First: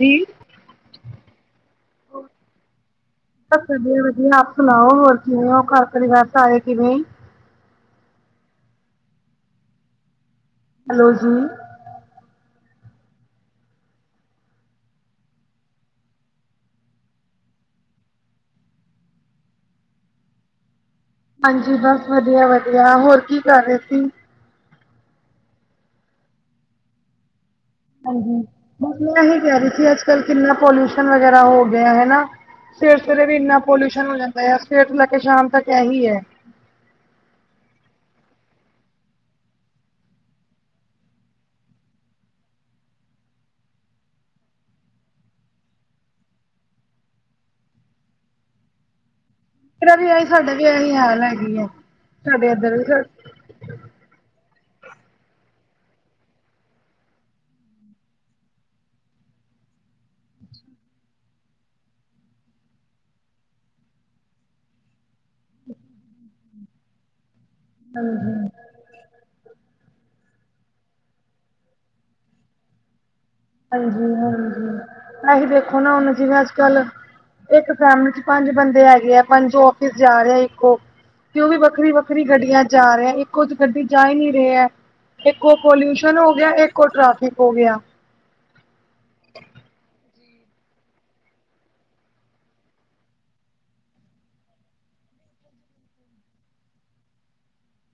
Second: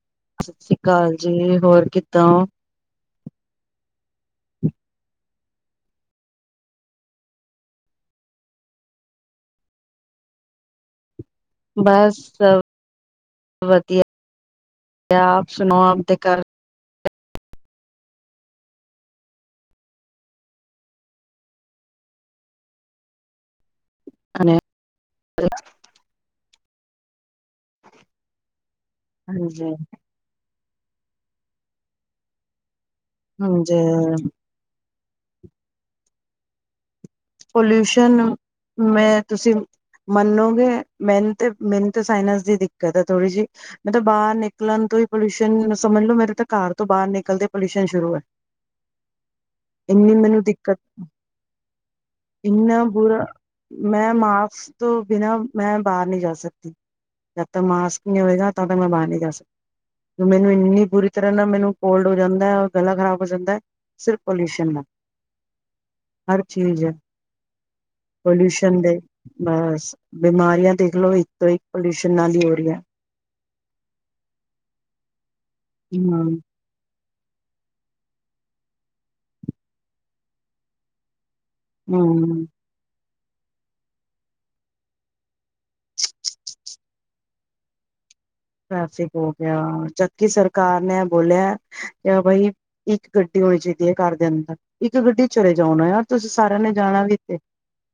ਜੀ। 'ਸਤਿ ਸ੍ਰੀ ਅਕਾਲ ਜੀ' ਹੋਰ ਕਿੱਦਾਂ, ਬਸ ਵਧੀਆ ਵਧੀਆ ਆਪ ਸੁਣਾਓ ਹੋਰ ਕਿਵੇਂ ਹੋ ਘਰ ਪਰਿਵਾਰ ਸਾਰੇ ਕਿਵੇਂ ਹੈਲੋ ਜੀ, ਬਸ ਸਭ, ਵਧੀਆ ਕਿਆ ਆਪ ਸੁਣਾਓ ਆਪ ਦੇ ਘਰ ਹਾਂਜੀ ਬਸ ਵਧੀਆ ਵਧੀਆ ਹੋਰ ਕੀ ਕਰ ਰਹੇ ਸੀ, ਖਾਣੇ ਆ ਹਾਂਜੀ, ਬਸ ਮੈਂ ਇਹੀ ਕਹਿ ਰਹੀ ਹਾਂਜੀ ਸੀ ਅੱਜ ਕੱਲ ਕਿੰਨਾ ਪੋਲਿਊਸ਼ਨ ਵਗੈਰਾ ਹੋ ਗਿਆ ਹਨਾ। ਸਵੇਰ ਸਵੇਰੇ ਵੀ ਇੰਨਾ ਪੋਲਿਊਸ਼ਨ ਹੋ ਹਾਂਜੀ ਜਾਂਦਾ ਹੈ ਸਵੇਰ ਤੋਂ ਲੈ ਕੇ ਸ਼ਾਮ ਤੱਕ ਇਹੀ ਹੈ, ਪੋਲਿਊਸ਼ਨ, ਮੈਂ ਤੁਸੀਂ ਮੰਨੋਗੇ, ਮੈਨੂੰ ਤੇ ਮੈਨੂੰ ਤੇ ਸਾਇਨਸ ਦੀ ਦਿੱਕਤ ਹੈ ਥੋੜੀ ਜਿਹੀ ਮੈਂ ਤਾਂ ਬਾਹਰ ਨਿਕਲਣ ਤੋਂ ਕੋਈ ਪੋਲਿਊਸ਼ਨ ਸਮਝ ਲੋੋ ਮੇਰੇ ਤਾਂ ਘਰ ਤੋਂ ਬਾਹਰ ਨਿਕਲਦੇ ਪੋਲਿਊਸ਼ਨ ਸ਼ੁਰੂ ਹੈ, ਤੇਰਾ ਵੀ ਇੰਨੀ ਇਹੀ ਮੈਨੂੰ ਸਾਡਾ ਵੀ ਦਿੱਕਤ ਇਹੀ ਹਾਲ ਹੈਗੀ ਹੈ। ਸਾਡੇ ਇੱਧਰ ਇੰਨਾ ਵੀ ਬੁਰਾ, ਮੈਂ ਮਾਸਕ ਤੋਂ ਬਿਨਾਂ ਮੈਂ ਬਾਹਰ ਨਹੀ ਜਾ ਸਕਦੀ, ਜਦ ਤੱਕ ਮਾਸਕ ਨਹੀਂ ਹੋਵੇਗਾ ਤਦ ਤੱਕ ਮੈਂ ਬਾਹਰ ਨਹੀਂ ਜਾ ਸਕਦੀ, ਮੈਨੂੰ ਇੰਨੀ ਬੁਰੀ ਤਰ੍ਹਾਂ ਨਾ ਮੈਨੂੰ ਕੋਲਡ ਹੋ ਜਾਂਦਾ ਹੈ, ਔਰ ਗਲਾ ਖ਼ਰਾਬ ਹੋ ਜਾਂਦਾ ਹੈ, ਸਿਰਫ ਪੋਲਿਊਸ਼ਨ ਨਾਲ [unintelligible] ਹਰ ਚੀਜ਼ ਪੋਲਿਊਸ਼ਨ ਦੇ ਬਸ ਬਿਮਾਰੀਆਂ ਦੇਖਲੋ ਇੱਕ ਤੋਂ ਇੱਕ ਪੋਲਿਊਸ਼ਨ ਨਾਲ ਹੀ ਹੋ ਰਹੀਆਂ, ਹਾਂਜੀ ਹਾਂਜੀ, ਅਸੀਂ ਦੇਖੋ ਨਾ ਹੁਣ, ਹੂੰ, ਜਿਵੇਂ ਅੱਜ ਕੱਲ ਇੱਕ ਫੈਮਲੀ ਚ ਪੰਜ ਬੰਦੇ ਹੈਗੇ ਹੈ ਪੰਜ ਆਫਿਸ ਜਾ ਰਹਾ ਇੱਕ ਉਹ ਤੇ ਉਹ ਵੀ ਵੱਖਰੀ ਵੱਖਰੀ ਹੂੰ ਗੱਡੀਆਂ ਜਾ ਰਹੇ ਹੈ ਇੱਕੋ ਗੱਡੀ ਜਾ ਹੀ ਨੀ ਰਹੇ ਹੈ, ਇੱਕ ਪੋਲਿਊਸ਼ਨ ਹੋ ਗਿਆ ਇੱਕ ਉਹ ਟਰੈਫਿਕ ਹੋ ਗਿਆ। ਟਰੈਫਿਕ ਹੋ ਗਿਆ ਜਦ ਕਿ ਸਰਕਾਰ ਨੇ ਬੋਲਿਆ, ਕੀ ਬਾਈ ਇੱਕ ਗੱਡੀ ਹੋਣੀ ਚਾਹੀਦੀ ਹੈ ਘਰ ਦੇ ਅੰਦਰ, ਇੱਕ ਗੱਡੀ ਚਲੇ ਜਾਉ ਨਾ ਯਾਰ ਤੁਸੀਂ ਸਾਰਿਆਂ ਨੇ ਜਾਣਾ ਵੀ ਇੱਥੇ,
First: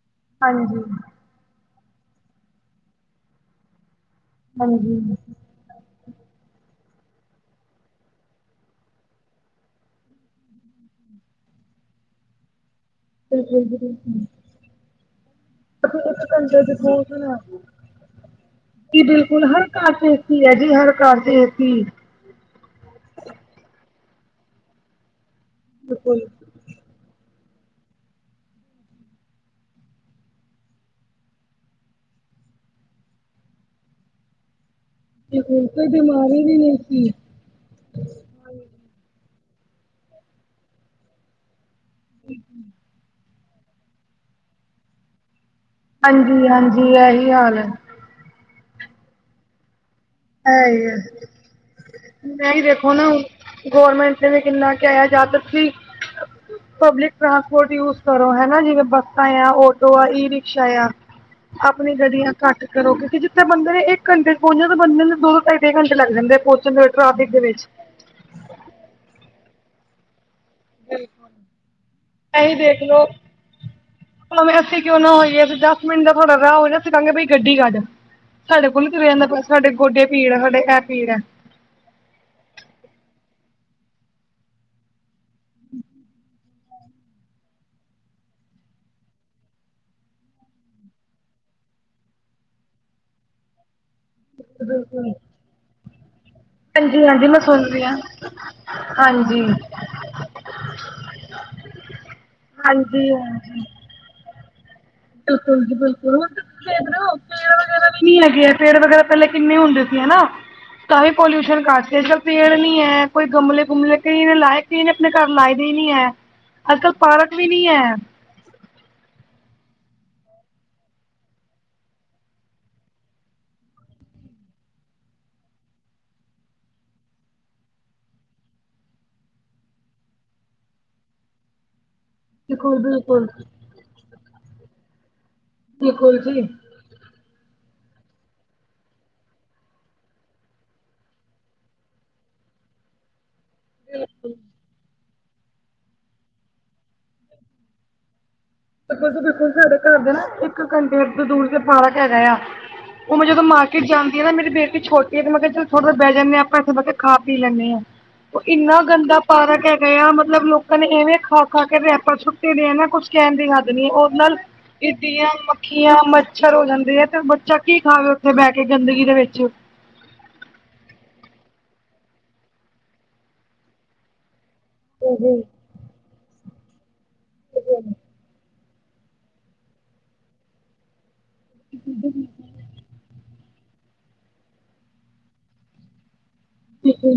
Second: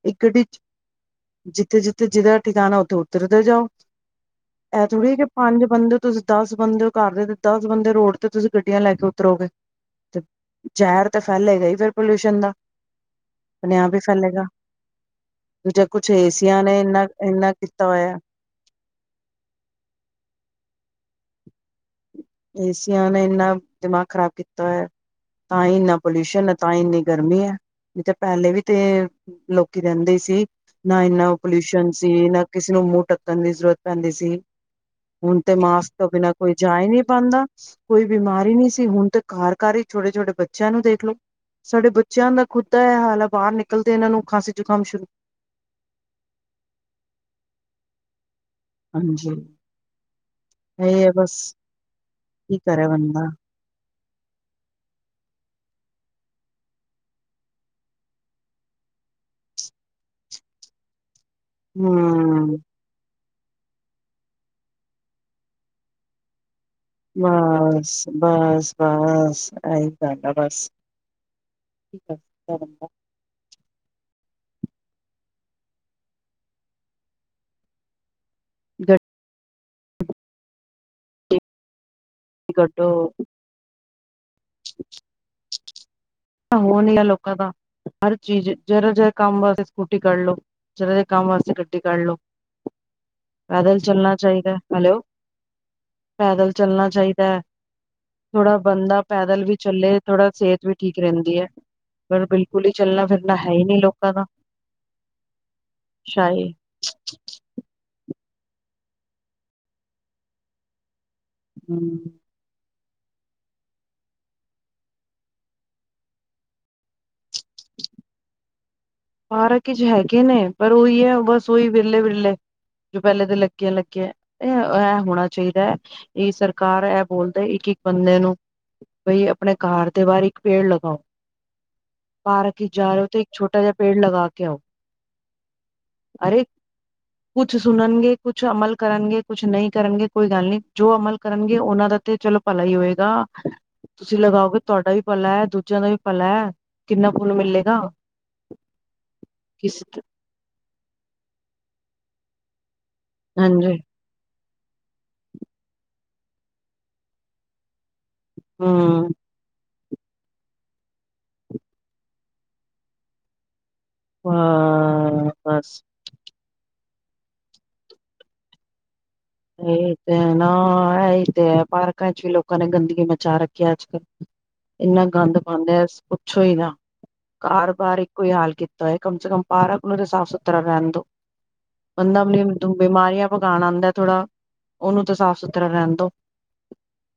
ਇੱਕ ਗੱਡੀ ਚ, ਹਾਂਜੀ-ਹਾਂਜੀ। ਜਿੱਥੇ-ਜਿੱਥੇ ਜਿਹਦਾ ਠਿਕਾਣਾ ਉੱਥੇ ਉਤਰਦੇ ਜਾਓ। ਇਹ ਹਾਂਜੀ, ਥੋੜ੍ਹੀ ਕਿ ਪੰਜ ਬੰਦੇ ਹੋ ਤੁਸੀਂ ਦਸ ਬੰਦੇ ਹੋ ਘਰ ਦੇ ਤੇ ਦਸ ਬੰਦੇ ਰੋਡ ਤੇ ਤੁਸੀਂ ਗੱਡੀਆਂ ਲੈ ਕੇ ਉਤਰੋਗੇ ਤੇ ਜ਼ਹਿਰ ਤਾਂ ਫੈਲੇਗਾ ਹੀ ਫਿਰ ਪੋਲਿਊਸ਼ਨ ਦਾ ਆਪਣੇ ਆਪ ਹੀ ਫੈਲੇਗਾ [unintelligible] ਦੂਜਾ ਕੁਛ ਏਸੀਆਂ ਨੇ ਇੰਨਾ ਇੰਨਾ ਕੀਤਾ ਹੋਇਆ ਜੀ ਬਿਲਕੁਲ ਹਰ ਘਰ ਚ ਕੀ ਹੈ ਜੀ। ਹਰ ਘਰ ਦੇ ਤੀ ਏ-ਸੀਆਂ ਨੇ ਇੰਨਾ ਦਿਮਾਗ ਖ਼ਰਾਬ ਕੀਤਾ ਹੋਇਆ ਤਾਂ ਹੀ ਇੰਨਾ ਬਿਲਕੁਲ। ਪੋਲਿਊਸ਼ਨ ਹੈ, ਤਾਂ ਹੀ ਇੰਨੀ ਗਰਮੀ ਐ। ਨਹੀਂ ਤਾਂ ਪਹਿਲੇ ਵੀ ਤੇ ਲੋਕੀ ਰਹਿੰਦੇ ਸੀ, ਨਾ ਇੰਨਾ ਪੋਲਿਊਸ਼ਨ ਸੀ, ਨਾ ਕਿਸੇ ਨੂੰ ਮੂੰਹ ਟੱਕਣ ਦੀ ਜ਼ਰੂਰਤ ਪੈਂਦੀ ਸੀ, ਹੁਣ ਤੇ ਮਾਸਕ ਤੋਂ ਬਿਨਾਂ ਬਿਮਾਰੀ ਕੋਈ ਵੀ ਨਹੀਂ ਜਾ ਹੀ ਨਹੀ ਸੀ ਬਣਦਾ, ਕੋਈ ਬਿਮਾਰੀ ਨਹੀਂ ਸੀ ਹੁਣ ਤੇ ਘਰ-ਘਰ ਹੀ ਛੋਟੇ- ਛੋਟੇ ਬੱਚਿਆਂ ਨੂੰ ਦੇਖ ਲਓ। ਸਾਡੇ ਬੱਚਿਆਂ ਦਾ ਖੁਦ ਦਾ ਇਹ ਹਾਲ ਆ, ਬਾਹਰ ਨਿਕਲਦੇ ਇਹਨਾਂ ਨੂੰ ਖਾਂਸੀ ਜ਼ੁਕਾਮ ਸ਼ੁਰੂ ਹਾਂਜੀ-ਹਾਂਜੀ, ਇਹੀ ਹਾਲ ਹੈ। ਹਾਂਜੀ। ਹੈ ਹੀ ਇਹੀ ਬਸ ਮੈਂ ਕੀ ਹੀ ਕਰੇ ਦੇਖੋ ਨਾ ਬੰਦਾ ਗੌਰਮੈਂਟ ਕਿੰਨਾ ਕਹਿ ਜਦਕਿ ਪਬਲਿਕ ਟ੍ਰਾਂਸਪੋਰਟ ਯੂਜ ਕਰੋ ਹਨਾ, ਜਿਵੇਂ ਬੱਸਾਂ, ਆਟੋ ਆ, ਈ ਰਿਕਸ਼ਾ ਆ ਆਪਣੀ ਗੱਡੀਆਂ ਆਂ ਹੂੰ ਘੱਟ ਕਰੋ। ਕਿਉਂਕਿ ਜਿੱਥੇ ਬੰਦੇ ਨੇ ਇੱਕ ਘੰਟੇ ਚ ਪਹੁੰਚੇ ਤਾਂ ਬੰਦੇ ਨੂੰ ਦੋ ਢਾਈੇ ਘੰਟੇ ਲੱਗ ਜਾਂਦੇ ਪੁ ਬਾਸ ਬਾਸ ਬਾਸ ਆਈ ਘਾਟਾ ਬਿਲਕੁਲ! ਐ ਈ ਸਕਦਾ ਬੰਦਾ ਦੇਖਲੋ ਭਾਵੇਂ ਅਸੀਂ ਕਿਉਂ ਨਾ ਹੋਈਏ, ਅਸੀ ਦੱਸ ਮਿੰਟ ਦਾ ਤੁਹਾਡਾ ਰਾਹ ਹੋ, ਅਸੀਂ ਕਹਾਂਗੇ ਬਾਈ ਗੱਡੀ ਕੱਢ ਸਾਡੇ ਕੋਲ ਨਹੀ ਤੁਰੀਆ ਗੱਡੀ ਜਾਂਦਾ। ਬਸ ਸਾਡੇ ਗੋਡੇ ਪੀੜ ਹੈ। ਸਾਡੇ ਇਹ ਪੀੜ ਐ ਗੱਡੋ [inaudible] ਹੋ ਨ ਆ ਲੋਕਾਂ ਦਾ ਹਰ ਚੀਜ਼ ਜਰਾ ਜੀ ਕੰਮ ਵਾਸਤੇ ਸਕੂਟੀ ਕੱਢ ਲੋ ਜਿਰਾ ਜਿਹਾ ਕੰਮ ਵਾਸਤੇ ਗੱਡੀ ਕੱਢ ਲੋ, ਪੈਦਲ ਚੱਲਣਾ ਚਾਹੀਦਾ। ਹੈਲੋ ਪੈਦਲ ਚੱਲਣਾ ਹਾਂਜੀ ਚਾਹੀਦਾ ਹਾਂਜੀ ਹੈ। ਮੈਂ ਸੁਣ ਰਹੀ ਹਾਂ ਥੋੜਾ ਬੰਦਾ ਹਾਂਜੀ ਪੈਦਲ ਵੀ ਚੱਲੇ। ਥੋੜਾ ਸਿਹਤ ਵੀ ਠੀਕ ਰਹਿੰਦੀ ਐ। ਪਰ ਬਿਲਕੁਲ ਹੀ ਚੱਲਣਾ ਫਿਰਨਾ ਹਾਂਜੀ ਹੈ ਹੀ ਨਹੀ ਲੋਕਾਂ ਦਾ। ਬਿਲਕੁਲ ਜੀ, ਬਿਲਕੁਲ ਹੁਣ ਸ਼ਾਹੀ ਤੁਸੀਂ ਦੇਖ ਹੋ ਵਗੈਰਾ ਪੇੜ ਵਗੈਰਾ ਪਹਿਲੇ ਕਿੰਨੇ ਹੁੰਦੇ ਸੀ ਹਨਾ। ਤਾਂ ਵੀ ਪੋਲਿਊਸ਼ਨ ਹੂੰ ਕਰਦੇ ਪੇੜ ਨ ਹੈ। ਕੋਈ ਗਮਲੇ ਗੁਮਲੇ ਕਿਸੇ ਨੇ ਲਾਏ, ਕਿਸੇ ਨੇ ਆਪਣੇ ਘਰ ਲਾਏ ਦੇ ਹੀ ਨੀ ਐ। ਅੱਜ ਕੱਲ ਪਾਰਕ ਵੀ ਨੀ ਐ। ਪਾਰਕ ਝ ਹੈਗੇ ਨੇ, ਪਰ ਓਹੀ ਹੈ। ਬੱਸ ਉ ਓਹੀ ਵਿਰਲੇ-ਵਿਰਲੇ ਜੋ ਪਹਿਲੇ ਤਾਂ ਲੱਗਿਆ ਲੱਗਿਆ, ਇਹ ਐ ਹੋਣਾ ਚਈਦਾ ਐ। ਇਹ ਸਰਕਾਰ ਐਹ ਬੋਲਦੇ ਹ ਕਿ ਬੰਦੇ ਨੂੰ, ਬਈ ਆਪਣੇ ਘਰ ਦੇ ਬਾਹਰ ਇੱਕ ਪੇੜ ਲਗਾਓ। ਪਾਰਕ ਵਿੱਚ ਬਿਲਕੁਲ ਜਾ ਰਹੇ ਹੋ, ਤੇ ਬਿਲਕੁਲ ਇੱਕ ਛੋਟਾ ਜਿਹਾ ਪੇੜ ਲਗਾ ਕੇ ਆਓ। ਬਿਲਕੁਲ ਅਰੇ ਜੀ! ਕੁਛ ਸੁਣਨਗੇ ਕੁੱਛ ਅਮਲ ਕਰਨਗੇ, ਕੁੱਛ ਨਹੀਂ ਕਰਨਗੇ, ਕੋਈ ਗੱਲ ਨਹੀਂ। ਜੋ ਅਮਲ ਕਰਨਗੇ, ਉਹਨਾਂ ਦਾ ਤੇ ਚਲੋ ਭਲਾ ਹੋਏਗਾ‌। ਤੁਸੀਂ ਲਗਾਓਗੇ, ਤੁਹਾਡਾ ਵੀ ਭਲਾ ਹੈ। ਦੂਜਿਆਂ ਦਾ ਵੀ ਭਲਾ ਹੈ। ਕਿੰਨਾ ਫੁੱਲ ਮਿਲੇਗਾ। ਦੇਖੋ, ਸਾਡੇ ਕਿਸ ਘਰ ਦੇ ਨਾ ਇੱਕ ਘੰਟੇ ਕ ਦੂਰ ਤੇ ਪਾਰਕ ਹੈਗਾਯਾ। ਉਹ, ਮੈਂ ਜਦੋਂ ਹਾਂਜੀ ਮਾਰਕੀਟ ਜਾਂਦੀ ਆ ਨਾ, ਮੇਰੇ ਬੇ ਛੋਟੀ ਹੈ, ਤੇ ਮੈ ਕਿਹਾ ਚਲ ਥੋੜਾ ਜਾ ਬਹਿ ਜਾਣੇ ਆ ਆਪਾਂ ਇੱਥੇ ਬਹਿ ਕੇ ਖਾ-ਪੀ ਲੈਂਣੇ ਆ। ਉਹ ਇੰਨਾ ਹਮ ਗੰਦਾ ਪਾਰਕ ਐ। ਗਿਆ, ਮਤਲਬ ਲੋਕਾਂ ਨੇ ਇਵੇਂ ਖਾ-ਖਾ ਕੇ ਰੈਪਰ ਸੁੱਟੇ ਦੇ ਐਨਾ ਕੁੱਛ ਕਹਿਣ ਦੀ ਹੱਦ ਓਸ ਨਾਲ ਹਾਂ ਇਧੀਆਂ ਬਸ ਮੱਖੀਆਂ, ਮੱਛਰ ਹੋ ਜਾਂਦੇ ਤੇ ਫੇਰ ਬੱਚਾ ਕੀ ਖਾਵੇ ਉੱਥੇ ਬਹਿ ਕੇ ਗੰਦਗੀ ਦੇ ਵਿੱਚ ਇਹ ਤੇ ਨਾ ਆਈ ਤੇ ਐ। ਪਾਰਕਾਂ ਚ, ਵੀ ਲੋਕਾਂ ਨੇ ਗੰਦਗੀ ਮਚਾ ਰੱਖੀ ਐ। ਅੱਜਕੱਲ ਇੰਨਾ ਗੰਦ ਪਾਉਦੇਂ ਐ। ਪੁੱਛੋ ਹੀ ਨਾ। ਕਾਰਬਾਰ ਇੱਕੋ ਹੀ ਹਾਲ ਕੀਤਾ ਹੈ। ਕਮ ਸੇ ਕਮ ਪਾਰਕ ਨੂੰ ਸਾਫ਼ ਸੁਥਰਾ ਰਹਿਣ ਦੋ। ਬੰਦਾ ਤੋਂ ਆਪ ਬਿਮਾਰੀਆਂ ਪੁਕਾਣ ਆਉਦਾਂ। ਥੋੜਾ, ਓ ਨੂੰ ਤਾਂ ਸਾਫ਼ ਸੁਥਰਾ ਰਹਿਣ ਦੋ।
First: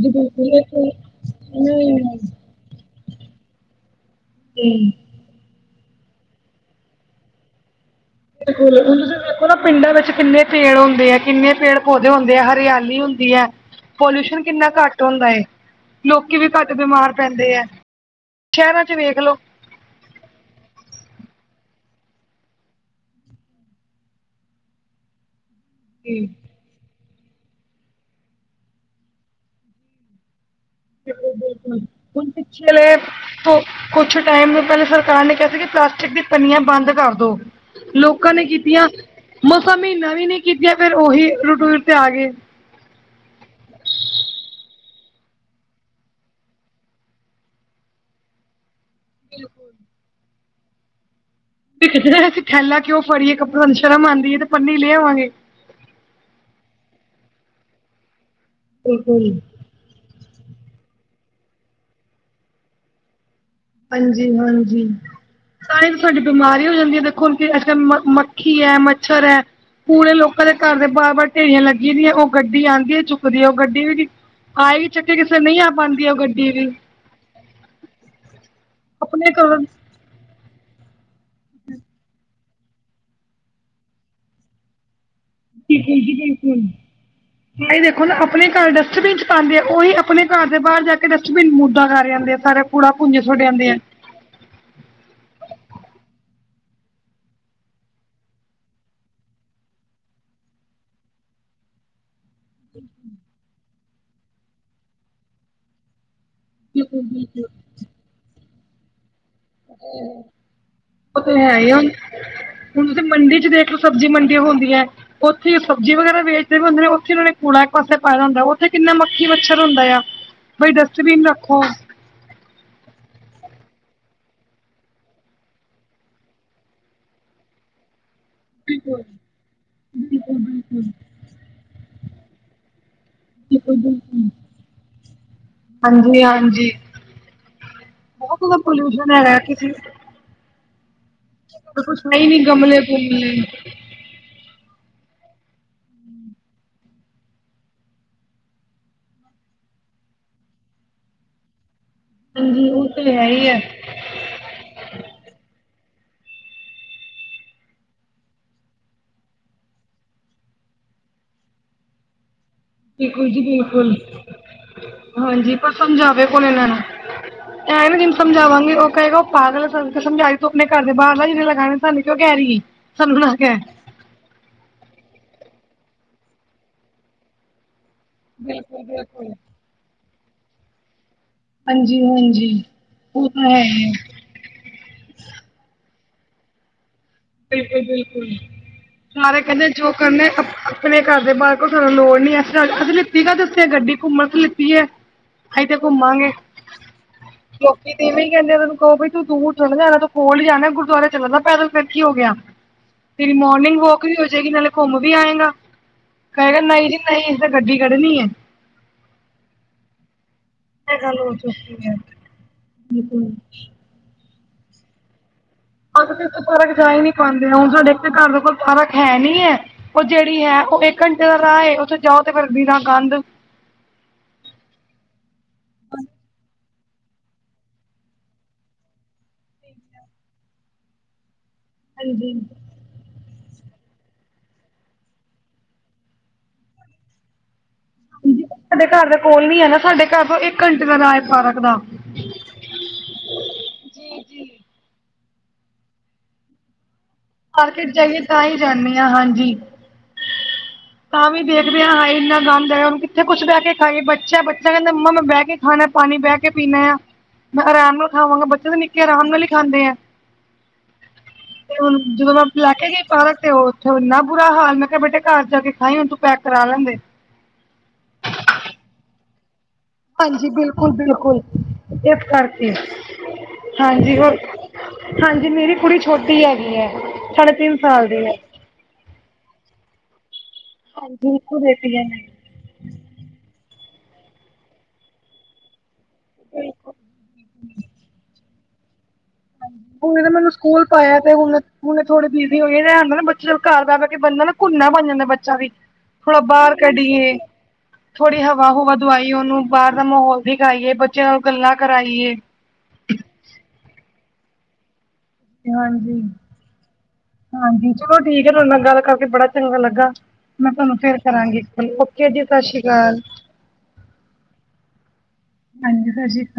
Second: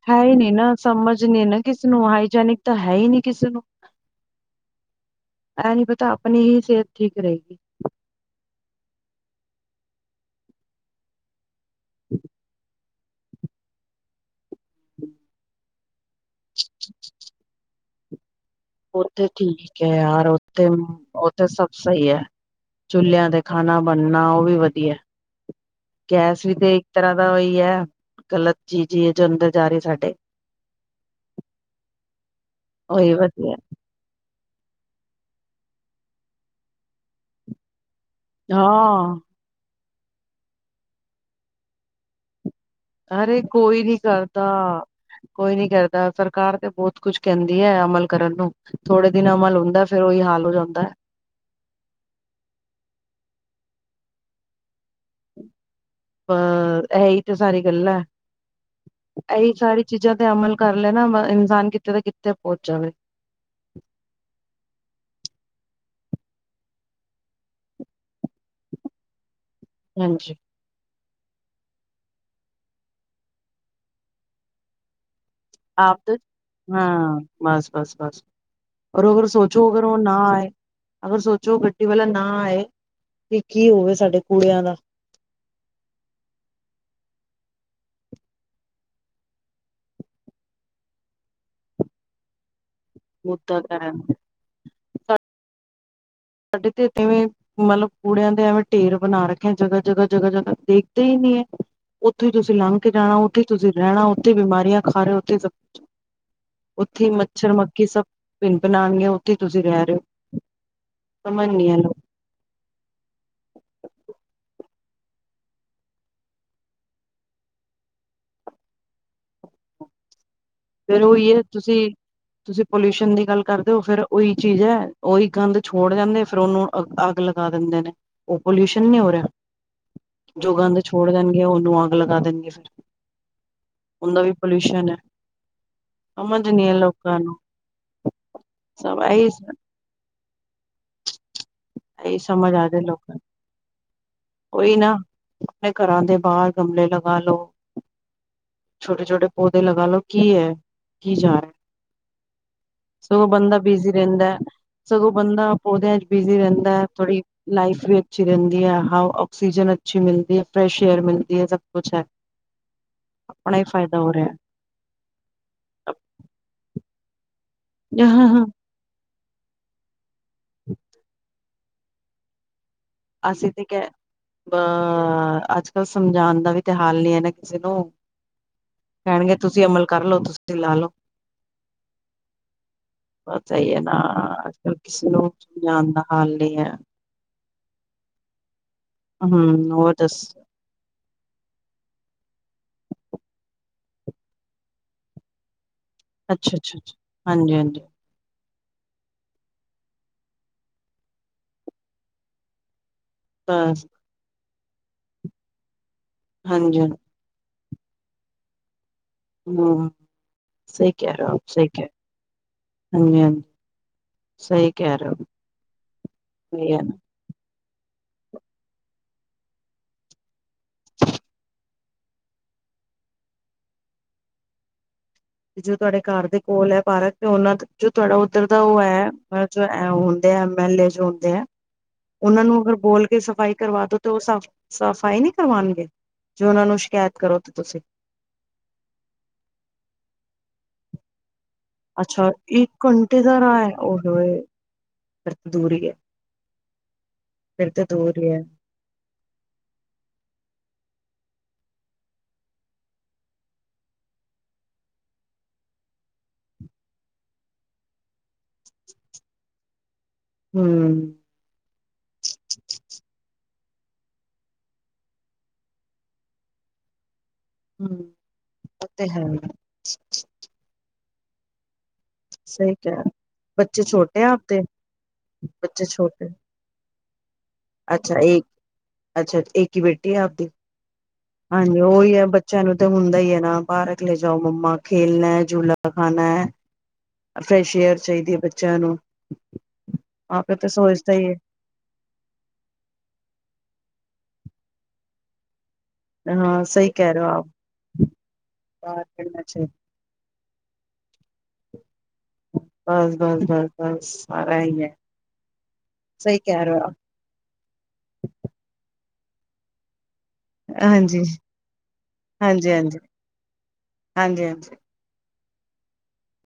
ਹੈ ਹੀ ਨੀ ਨਾ। ਸਮਝ ਨੀ ਨਾ ਕਿਸੇ ਨੂੰ, ਹਾਈਜੈਨਿਕ ਤਾਂ ਹੈ। ਹੀ ਨੀ ਕਿਸੇ ਨੂੰ। [unintelligible] ਤਾਂ ਆਪਣੀ ਹੀ ਸਿਹਤ ਠੀਕ ਰਹੇਗੀ। ਬਿਲਕੁੱਲ ਹੁਣ ਤੁਸੀਂ ਦੇਖੋ ਨਾ ਪਿੰਡਾਂ ਵਿੱਚ ਕਿੰਨੇ ਪੇੜ ਹੁੰਦੇ ਆ, ਕਿੰਨੇ ਪੇੜ ਪੌਦੇ ਹੁੰਦੇ ਆ। ਹਰਿਆਲ ਹੁੰਦੀ ਹੈ। ਪੋਲਿਊਸ਼ਨ ਕਿੰਨਾ ਘੱਟ ਹੁੰਦਾ ਏ। ਲੋਂਕੀ ਵੀ ਘੱਟ ਬਿਮਾਰ ਪੈਦੇਂ ਐ। ਉੱਥੇ ਠੀਕ ਹੈ। ਯਾਰ ਉੱਥੇ, ਉੱਥੇ ਸ। ਸਹੀ ਹੈ। ਚੁੱਲਿਆ ਤੇ ਖਾਣਾ ਬਣਨਾ ਓ ਵੀ ਵਧੀਆ ਏ। ਜੀ ਗੈਸ ਵੀ ਤੇ ਇਸ ਤਰ੍ਹਾਂ ਦਾ ਹੀ ਹੈ। ਗਲਤ ਚੀਜ਼ ਹੀ ਜੋ ਅੰਦਰ ਜਾ ਰਹੀ ਸਾਡੇ। ਬਿਲਕੁੱਲ ਬਿਲਕੁੱਲ ਹੁਣ ਪਿੱਛਲੇ ਉਹੀ ਤੋ ਵਧੀਆ ਕੁੱਛ ਟਾਈਮ ਪਹਿਲੇ ਸਰਕਾਰ ਨੇ ਕਿਹਾ ਸੀ। ਕਿ ਪਲਾਸਟਿਕ ਦੀ ਪੰਨੀਆਂ ਬੰਦ ਕਰ ਦੋ ਲੋਕਾਂ ਨੇ ਕੀਤੀਆਂ ਕ ਹਾਂ ਮਹੀਨਾ ਵੀ ਨਹੀਂ ਕੀਤੀਆ ਫੇਰ ਉਹੀ ਰਟੂਰ ਤੇ ਆ ਗਏ। ਅਰੇ ਕੋਈ ਨੀ ਕਰਦਾ ਕੋਈ ਨੀ ਕਰਦਾ ਸਰਕਾਰ ਤੇ ਬਹੁਤ ਕੁਝ ਕਹਿੰਦੀ ਹੈ। ਅਮਲ ਕਰਨ ਨੂੰ ਥੋੜੇ ਦਿਨ ਅਮਲ ਹੁੰਦਾ ਫੇਰ ਉਹੀ ਹਾਲ ਹੋ ਜਾਂਦਾ ਐ। ਜ ਅਸੀਂ ੈਲਾ ਕਿਉਂ ਫੜੀਏੱਪੜਿਆਂ ਨੂੰ ਸ਼ਰਮ ਆਉਂਦੀ ਹੈ ਤੇ ਪੰਨੀ ਲੈ ਆਵਾਂਗੇ ਅ ਇਹੀ ਤਾਂ ਸਾਰੀ ਗੱਲ ਹੈ ਬਿਲਕੁਲ ਇਹੀ ਸਾਰੀ ਚੀਜ਼ਾਂ ਤੇ ਅਮਲ ਕਰ ਲਏ ਨਾ ਇਨਸਾਨ ਕਿੱਥਤੇ ਦਾ ਕਿੱਥੇ ਪਹੁੰਚ ਜਾਵੇ ਹਾਂਜੀ ਹਾਂਜੀ ਸਣੇ ਤੁਹਾਡੀ ਬਿਮਾਰ ਹੋ ਜਾਂਦੀ ਹੈ ਦੇਖੋ ਹੁਣ ਕੀ ਅੱਜ ਕੱਲ ਮ ਮੱਖੀ ਹੈ ਮੱਛਰ ਹੈ ਪੂਰੇ ਹਾਂਜੀ ਲੋਕਾਂ ਦੇ ਘਰ ਦੇ ਬਰ ਬ ਢੇਰੀਆਂ ਲੱਗੀ ਦੀਆਂ ਉਹ ਗੱਡੀ ਆਉਂਦੀ ਚੁੱਕਦੀ ਉਹ ਗੱਡੀ ਵੀ ਆਹੀ ਆਪ ਹਾਂ ਬਸ ਬਸ ਬਸ ਔਰ ਅਗਰ ਆਪਣੇ ਘਰੋਂ ਸੋਚੋ ਅਗਰ ਉਹ ਨਾ ਆਏ ਅਗਰ ਸੋਚੋ ਗੱਡੀ ਵਾਲਾ ਨਾ ਆਏ ਤੇ ਕੀ ਹੋਵੇ ਸਾਡੇ ਕੁੜਿਆਂ ਦਾ ਹੀ ਹੀ ਹੀ ਬਿਲਕੁਲ ਭਾਈ ਦੇਖੋ ਨਾ ਆਪਣੇ ਘਰ ਡਸਟਬਿਨ ਚ ਪਾਉਂਦੇ ਆ ਉਹੀ ਆਪਣੇ ਘਰ ਦੇ ਬਾਹਰ ਜਾ ਕੇ ਡਸਟਬਿਨ ਮੂਦਾ ਕਰ ਰਿਹਾ ਸਾਰਾ ਕੂੜਾ ਭੁੰਜੇ ੋਡੇ ਮੁੱਦਾ ਆਦੇ ਆ ਕਰਨ ਸਾਡੇ ਤੇਵੇਂ ਮਤਲਬ ਕੂੜਿਆਂ ਦੇ ਐਵੇਂ ਢੇਰ ਬਣਾ ਰੱਖੇ ਜਗ੍ਹਾ ਜਗ੍ਹਾ ਜਗ੍ਹਾ ਜਗ੍ਹਾ ਦੇਖਦੇ ਹੀ ਨਹੀਂ ਉਥੇ ਹੀ ਹ ਉੱਥੇ ਤੁਸੀਂ ਲੰਘ ਕੇ ਜਾਣਾ ਉੱਥੇ ਤੁਸੀਂ ਰਹਿਣਾ ਉੱਥੇ ਬਿਮਾਰੀਆਂ ਖਾ ਰਹੇ ਉੱਥੇ ਸ ਉੱਥੇ ਮੱਛਰ ਮੱਕੀ ਸਭ ਭਿੰਨ ਭਨ ਆਉਣਗੀਆਂ ਉੱਥੇ ਤੁਸੀਂ ਰਹਿ ਰਹੇ ਹੋ ਉਹ ਤਾਂ ਸਮਝ ਹੈ ਨੀ ਹੀ ਹੁਣ ਆਣਾ ਹੁਣ ਤੁਸੀਂ ਮੰਡੀ ਚ ਦੇਖ ਲਓ ਸਬਜ਼ੀ ਮੰਡੀ ਹਣ ਉੱਥੇ ਉਹ ਸਬਜ਼ੀ ਵਗੈਰਾ ਵੇਚਦੇ ਵੀ ਹੁੰਦੇ ਨੇ ਉੱਥੇ ਉਹਨਾਂ ਨੇ ਕੂੜਾ ਇੱਕ ਪਾਸੇ ਪਾਇਏਦਾ ਹੁੰਦਾ ਉੱਥੇ ਕਿੰਨਾ ਮੱਖੀ ਮੱਛਰ ਹੁੰਦਾ ਆ ਬਈ ਫੇਿਰ ਉਹੀ ਡਸਟਬਿਨ ਹੈ ਰੱਖੋ ਤੁਸੀਂ ਤੁਸੀਂ ਪੋਲਿਊਸ਼ਨ ਦੀ ਗੱਲ ਕਰਦੇ ਹੋ ਫੇਿਰ ਉਹੀ ਚੀਜ਼ ਹੈ ਉਓਹੀ ਗੰਧ ਛੋੜ ਜਾਂਦੇ ਫੇਿਰ ਉਹਨੂੰ ਅ ਅੱਗ ਲਗਾ ਦਿੰਦੇ ਨੇ ਉਹ ਪੋਲਿਊਸ਼ਨ ਨਹੀਂੀ ਹੋ ਰਿਹਾ ਜੋ ਗੰਦ ਛੋੜ ਦੇਣਗੇ ਉਹਨੂੰ ਅੱਗ ਲਗਾ ਦੇਣਗੇ ਫਿਰ ਉਹਦਾ ਵੀ ਪੋਲਿਊਸ਼ਨ ਹੈ ਹਾਂਜੀ ਸਮਝ ਨੀ ਹਾਂਜੀ ਹੈ ਲੋਕਾਂ ਨੂੰ ਬਹੁਤਦਾ ਸਭ ਪੋਲਿਊਸ਼ਨ ਇਹੀ ਹੈਗਾ ਕੁਛ ਹੈ ਇਹੀ ਹੀ ਨੀ ਸਮਝ ਗਮਲੇ ਗਮਲੇ ਕੋਈ ਨਾ ਆਪਣੇ ਘਰਾਂ ਦੇ ਬਾਹਰ ਗਮਲੇ ਲਗਾ ਲੋ ਛੋਟੇ ਛੋਟੇ ਪੌਦੇ ਲਗਾ ਲੋ ਕੀ ਹੈ ਕੀ ਜਾਏ ਹਾਂਜੀ ਉਹ ਤੇ ਸਗੋਂ ਹੈ ਹੀ ਬੰਦਾ ਹੈ ਬਿਜੀ ਰਹਿੰਦਾ ਸਗੋਂ ਬੰਦਾ ਪੌਦਿਆਂ ਚ ਬਿਜੀ ਰਹਿੰਦਾ ਹੈ ਥੋੜੀ ਲਾਈਫ ਵੀ ਅੱਛੀ ਰਹਿੰਦੀ ਹੈ ਹ ਕਸੀਜਨ ਅਛੀ ਮਿਲਦੀ ਹੈ ਫਰੈਸ਼ ਏਅਰ ਮਿਲ ਹਾ ਸਭ ਕੁਛ ਹੈ ਬਿਲਕੁਲ ਜੀ ਆਪਣਾ ਹੀ ਬਿਲਕੁਲ ਫਾਇਦਾ ਹੋ ਹਾਂਜੀ ਪਰ ਸਮਝਾਵੇ ਕੋਣ ਇਹਨਾਂ ਨੂੰ ਐਂ ਵੀ ਤੈਨੂੰ ਰਿਹਾ ਸਮਝਾਵਾਂਗੇ ਉਹ ਕ ਹੈਗਾ ਪਾਗਲ ਸਾਨੂੰ ਸਮਝ ਆਈ ਤੋਂ ਆਪਣੇ ਘਰ ਦੇ ਬਾਹਰ ਘਰ ਦੇ ਬਾਹਰ ਲਗਾਏ ਨੇ ਫਿਰ ਸਾਨੂੰ ਕੀ ਕਹਿ ਰਹੀ ਹੈ ਸਾਨੂੰ ਨਾ ਕਹਿ ਅਸੀਂਥ ਕਿ ਅ ਅਜ ਚ ਸਮਝਾਉਣ ਦਾ ਵੀ ਤੇ ਹਾਲ ਨੀ ਹੈ ਨਾ ਕਿਸੇ ਨੂੰ ਕਹਿਣਗੇ ਤੁਸੀਂ ਅਮਲ ਕਰ ਲਓ ਤੁਸੀਂ ਤੇ ਲਾ ਹਾਂਜੀ ਹਾਂਜੀ ਉਹ ਲਓ ਤਾਂ ਸਹੀ ਹੈ ਹੀ ਨਾ ਅੱਜ ਕੱਲ ਕਿਸੇ ਨੂੰ ਨਹੀਂ ਆਉਂਦਾ ਹਾਲ ਨਹੀਂ ਹੈ ਬਿਲਕੁਲ ਬਿਲਕੁਲ ਸਾਰੇ ਕਹਿੰਦੇ ਹਮ ਜੋ ਹੋਰ ਦੱਸ ਕਰਨੇ ਆਪਣੇ ਘਰ ਦੇ ਬਾਹਰ ਕੋਲ ਸਾਨੂੰ ਲੋੜ ਨੀ ਹੈ ਅਸ ਲਿੱਤੀਗਾ ਦੱਸਿਆ ਗੱਡੀ ਘੁੰਮਣ ਅਸ ਲਿੱਤੀ ਹੈ ਥੇ ਘੁੰਮਾਂਗੇ ਅੱਛਾ ਅੱਛਾ ਅੱਛਾ ਹਾਂਜੀ ਹਾਂਜੀ ਲੋਕੀ ਦੀਵੇਂ ਕਹਿੰਦੇ ਤੈਨੂੰ ਕਹ ਬਈ ਤੂੰ ਦੂਰ ਚਲਾ ਜਾਣਾ ਤੂੰ ਕੋਲ ਹੀਈ ਜਾਣਾ ਗੁਰਦੁਆਰੇ ਚੱਲਦਾ ਪੈਦਲ ਫਿਰ ਕੀ ਹੋ ਗਿਆ ਫਰੀ ਮੋਰਨਿੰਗ ਬਸ ਵੋਕ ਵੀ ਹੋ ਜਾਏਗੀ ਨਾਲੇ ਘੁੰਮ ਵੀ ਆਏਗਾ ਕਹੇਗਾ ਹਾਂਜੀ ਨਹੀਂ ਜੀ ਨਹੀਂ ਗੱਡੀ ਕੱਢਣੀ ਹੈ ਹਮ ਸਹੀ ਇਹ ਕਹਿ ਗੱਲ ਰਹੇ ਹੋ ਔ। ਸਹੀ ਚੁੱਕੀ ਕਹਿ ਰ ਹੈ। ਹਾਂਜੀ, ਹਾਂਜੀ। ਸਹੀ ਕਹਿ ਰਹੇ ਹੋ। ਅਗ ਤੇ ਸਹੀ ਫਰਕ ਹੈ ਜਾ ਨਾ ਹੀ ਨੀ ਪਾਂਦਾ। ਹੁ ਸਾਡੇ ਘਰ ਦੇ ਕੋਲ ਪਾਰਕ ਹੈ ਨੀ ਐ। ਉਹ ਜਿਹੜੀ ਹੈ ਉਹ ਇੱਕ ਘੰਟੇ ਦਾ ਰਾਹ ਹੈ ਉੱਥੇ ਜਾਓ ਤੇ ਕਰਦੀ ਦਾ ਕੰਧ। ਤੇ ਜੋ ਤੁਹਾਡੇ ਘਰ ਦੇ ਕੋਲ ਐ। ਪਾਰਕ ਉਹਨਾਂ ਦਾ ਜੋ ਤੁਹਾਡਾ ਉੱਧਰ ਦਾ ਉਹ ਹੈ ਜੋ ਹੁੰਦੇ ਆ ਐਮ ਐਲ ਏ ਜੋ ਹੁੰਦੇ ਐ। ਉਹਨਾਂ ਨੂੰ ਅਗਰ ਬੋਲ ਕੇ ਸਫ਼ਾਈ ਕਰਵਾ ਦੋ ਤੇ ਉਹ ਸ ਸਫ਼ਾਈ ਨਹੀਂ ਕਰਵਾਣਗੇ ਜੋੇ ਉਹਨਾਂ ਨੂੰ ਸ਼ਿਕਾਇਤ ਕਰੋ ਤੇ ਤੁਸੀਂ। ਸਾਡੇ ਘਰ ਦੇ ਕੋਲ ਨੀ ਹੈ ਨਾ ਸਾਡੇ ਘਰ ਤੋਂ ਇੱਕ ਘੰਟੇ ਦਾ ਰਾਹ ਏ ਪਾਰਕ। ਦਾ। ਅੱਛਾ, ਇੱਕ ਘੰਟੇ ਦਾ ਰਾਹ ਐ ਉਹ ਹੋ। ਫੇਰ ਤੇ ਦੂਰ ਈ ਐ। ਮਾਰਕਿਟ ਜਾਈਏ ਤਾਂ ਹੀ ਜਾਂਨੀ ਹਾ, ਹਾਂਜੀ। ਤਾਂ ਵੀ ਦੇਖਦੇ ਹਾਂ ਹਾਂਏ ਇੰਨਾ ਗੰਦ ਹੈਗਾ ਹੁਣ ਕਿੱਥੇ ਕੁੱਛ ਬਹਿ ਕੇ ਖਾਈਏ। ਬੱਚਾ, ਬੱਚਾ ਕਹਿੰਦੇ ਮੰਮਾ ਮੈਂ ਬਹਿ ਕੇ ਖਾਣਾ ਪਾਣੀ ਪਾਣੀ ਬਹਿ ਕੇ ਪੀਣਾ। ਮੈਂ ਆਰਾਮ ਨਾਲ ਖਾਵਾਂਗਾ ਬੱਚੇ ਤਾਂ ਨਿੱਕੇ ਆਰਾਮ ਨਾਲ ਹੀ ਖਾਂਦੇ ਐ। ਹੂੰ। ਜਦੋਂ ਮੈਂ ਲੈ ਕੇ ਗਈ ਪਾਰਕ ਤੇ ਉਥੇ ਇਨਾ ਬੁਰਾ ਹਾਲ ਮੈਂ ਕਿਹਾ ਬੇਟੇ ਘਰ ਜਾ ਕੇ ਖਾਈ ਹੁਣ ਤੂੰ ਪੈਕ ਕਰਾ ਲੈਂਦੇ। ਹੂੰ। ਐ ਤੇ ਹੈ। ਹਾਂਜੀ, ਬਿਲਕੁਲ- ਬਿਲਕੁਲ। ਪੇਠ ਕਰਕੇ। ਸਹੀ ਕਿਹਾ ਬੱਚੇ ਹਾਂਜੀ। ਛੋਟੇ ਹੈ ਹੋਰ। ਆਪਦੇ ਹਾਂਜੀ, ਮੇਰੀ ਬੱਚੇ ਕੁੜੀ ਛੋਟੇ ਛੋਟੀ ਹੈਗੀ ਐ। ਅੱਛਾ, ਇੱਕ ਅੱਛਾ ਇੱਕ ਹੀ ਬੇਟੀ ਹੈ ਆਪਦੀ ਇੱਕੋ ਹਾਂਜੀ, ਬੇਟੀ ਉਹੀ ਮੇਰੀ ਹੈ ਬੱਚਿਆਂ ਨੂੰ ਤਾਂ ਹੁੰਦਾ ਹੀ ਹੈ ਨਾ ਬਾਹਰ ਲੈ ਜਾਓ। ਮੰਮਾ ਖੇਲਣਾ, ਝੂਲਾ, ਖਾਣਾ, ਫਰੈਸ਼ ਏਅਰ ਚਾਹੀਦੀ ਐ ਬੱਚ ਚਲੋ। ਹੁਣੇ ਤੇ ਮੈ ਏਨੂੰ ਸਕੂਲ ਪਾਇਆ ਹੀ ਤੇ ਹੈ ਹੁਣ ਹੁਣੇ ਥੋੜੇ ਵੀਰ ਚਲੋ ਇਹ ਹੁੰਦਾ ਨਾ ਬੱਚੇ ਜਦੋਂ ਘਰ ਬ ਬਹਿ ਕੇ ਬਣਦਾ ਨਾ ਘੁੰਨਾ ਬਣ ਜਾਂਦਾ ਬੱਚਾ ਵੀ। ਥੋੜਾ ਹਾਂ ਬਾਹਰ ਸਹੀ ਕਹਿ ਰਹੇ ਹੋ ਕੱਢੀਏ ਆਪ ਥੋੜੀ ਹਵਾ ਹੁਵਾ ਬਾਹਰ ਦਵਾਈ ਖੇਲਣਾ ਉਹਨੂੰ ਚਾਹੀਦਾ ਬਾਹਰ ਦਾ ਮਾਹੌਲ ਦਿਖਾਈਏ ਬੱਚਿਆਂ ਨਾਲ ਗੱਲਾਂ ਕਰਾਈਏ। ਬਸ ਬਸ ਬਸ [inaudible] ਹਾਂਜੀ, ਸਹੀ ਕਹਿ ਰਹੇ ਹੋ ਆਪ ਹਾਂਜੀ। ਚਲੋ ਠੀਕ ਹੈ ਤਾਡੇ ਨਾਲ ਗੱਲ ਕਰ ਬੜਾ ਚੰਗਾ ਲੱਗਾ। ਮੈਂ ਤੁਹਾਨੂੰ ਫੇਰ ਹਾਂਜੀ ਕਰਾਂਗੀ ਗੱਲ। ਓਕੇ ਜੀ। ਸਤਿ ਹਾਂਜੀ ਸ੍ਰੀ ਹਾਂਜੀ ਅਕਾਲ। ਹਾਂਜੀ, ਹਾਂਜੀ। ਹਾਂਜੀ, ਸਤਿ ਸ਼੍ਰੀ ਅਕਾਲ।